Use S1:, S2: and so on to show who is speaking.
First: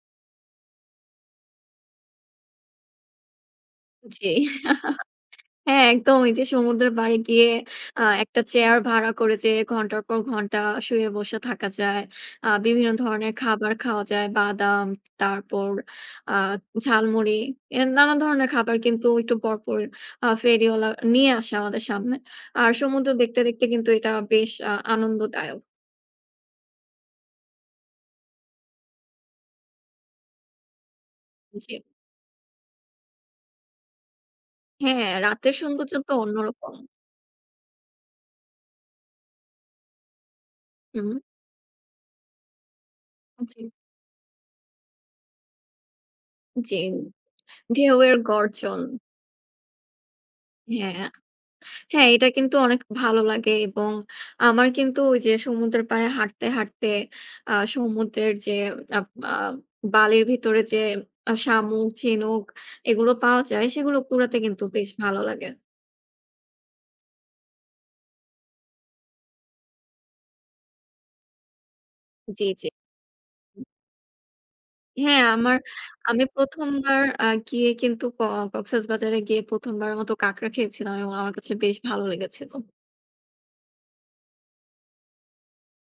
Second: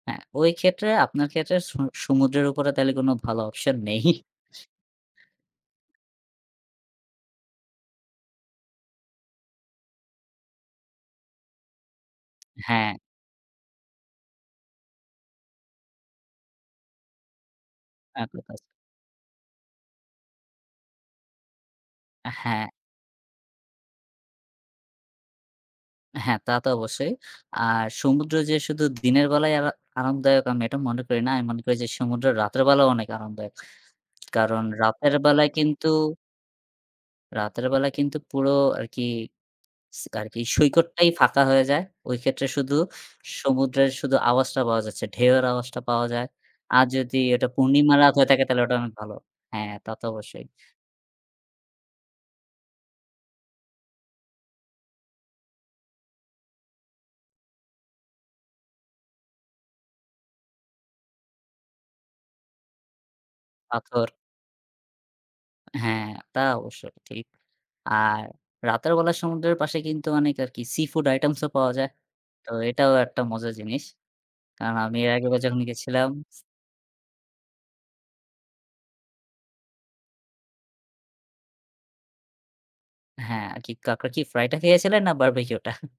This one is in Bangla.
S1: হ্যাঁ, ওই ক্ষেত্রে আপনার ক্ষেত্রে সু সমুদ্রের উপরে তাহলে কোন ভালো option নেই।
S2: জি। হ্যাঁ, একদম ওই যে সমুদ্রের পাড়ে গিয়ে আ একটা চেয়ার ভাড়া করে যেয়ে ঘণ্টার পর ঘণ্টা শুয়ে বসে থাকা যায়। আ বিভিন্ন
S1: হ্যাঁ।
S2: ধরনের খাবার খাওয়া যায়। বাদাম, তারপর আ ঝালমুড়ি। এ নানান ধরনের
S1: [unintelligible]
S2: খাবার কিন্তু একটু পরপর আ ফেরিওয়ালা নিয়ে আসে আমাদের সামনে।
S1: আ হ্যাঁ।
S2: আর সমুদ্র দেখতে, দেখতে, কিন্তু এটা বেশ আ আনন্দদায়ক।
S1: হ্যাঁ, তা তো অবশ্যই। আর সমুদ্র যে শুধু দিনের বেলায় আরা আরামদায়ক আমি এটা মনে করি না। আমি মনে করি
S2: জি।
S1: যে সমুদ্র রাতের বেলাও অনেক আরামদায়ক। কারণ
S2: হ্যাঁ,
S1: রাতের বেলায়
S2: রাতের
S1: কিন্তু
S2: সৌন্দর্য তো অন্যরকম।
S1: রাতের বেলা কিন্তু পুরো আরকি, স আরকি সৈকতটাই
S2: হুম।
S1: ফাঁকা হয়ে যায়। ওই ক্ষেত্রে শুধু
S2: জি।
S1: সমুদ্রের শুধু আওয়াজটা পাওয়া যাচ্ছে, ঢেউয়ের আওয়াজটা পাওয়া যায়।
S2: জি,
S1: আর যদি এটা পূর্ণিমা রাত
S2: ঢেউয়ের
S1: হয়ে থাকে তাহলে ওটা
S2: গর্জন।
S1: অনেক ভালো। হ্যাঁ, তা তো অবশ্যই।
S2: হ্যাঁ, হ্যাঁ, এটা কিন্তু অনেক ভালো লাগে এবং আমার কিন্তু ওইযে সমুদ্রের পাড়ে হাঁটতে, হাঁটতে আ সমুদ্রের যে আপ আ বালির ভেতরে যে আ শামুক, ঝিনুক এগুলো পাওয়া যায়, সেগুলো
S1: পাথর।
S2: কুড়াতে কিন্তু বেশ ভালো লাগে।
S1: হ্যাঁ, তা অবশ্যই ঠিক। আর রাতের বেলা সমুদ্রের পাশে কিন্তু অনেক আরকি seafood items ও পাওয়া যায়।
S2: জি,
S1: তো
S2: জি।
S1: এটাও একটা মজার জিনিস। কারণ আমি এর
S2: হ্যাঁ,
S1: আগেরবার
S2: আমার,
S1: যখন গিয়েছিলাম
S2: আমি ১ম বার আ গিয়ে কিন্তু ক কক্সবাজারে গিয়ে ১ম বারের মতো কাঁকড়া খেয়েছিলাম এবং আমার কাছে বেশ ভালো লেগেছিল।
S1: হ্যাঁ, আরকি কাঁকড়া কি fry টা খেয়েছিলেন? না barbecue টা?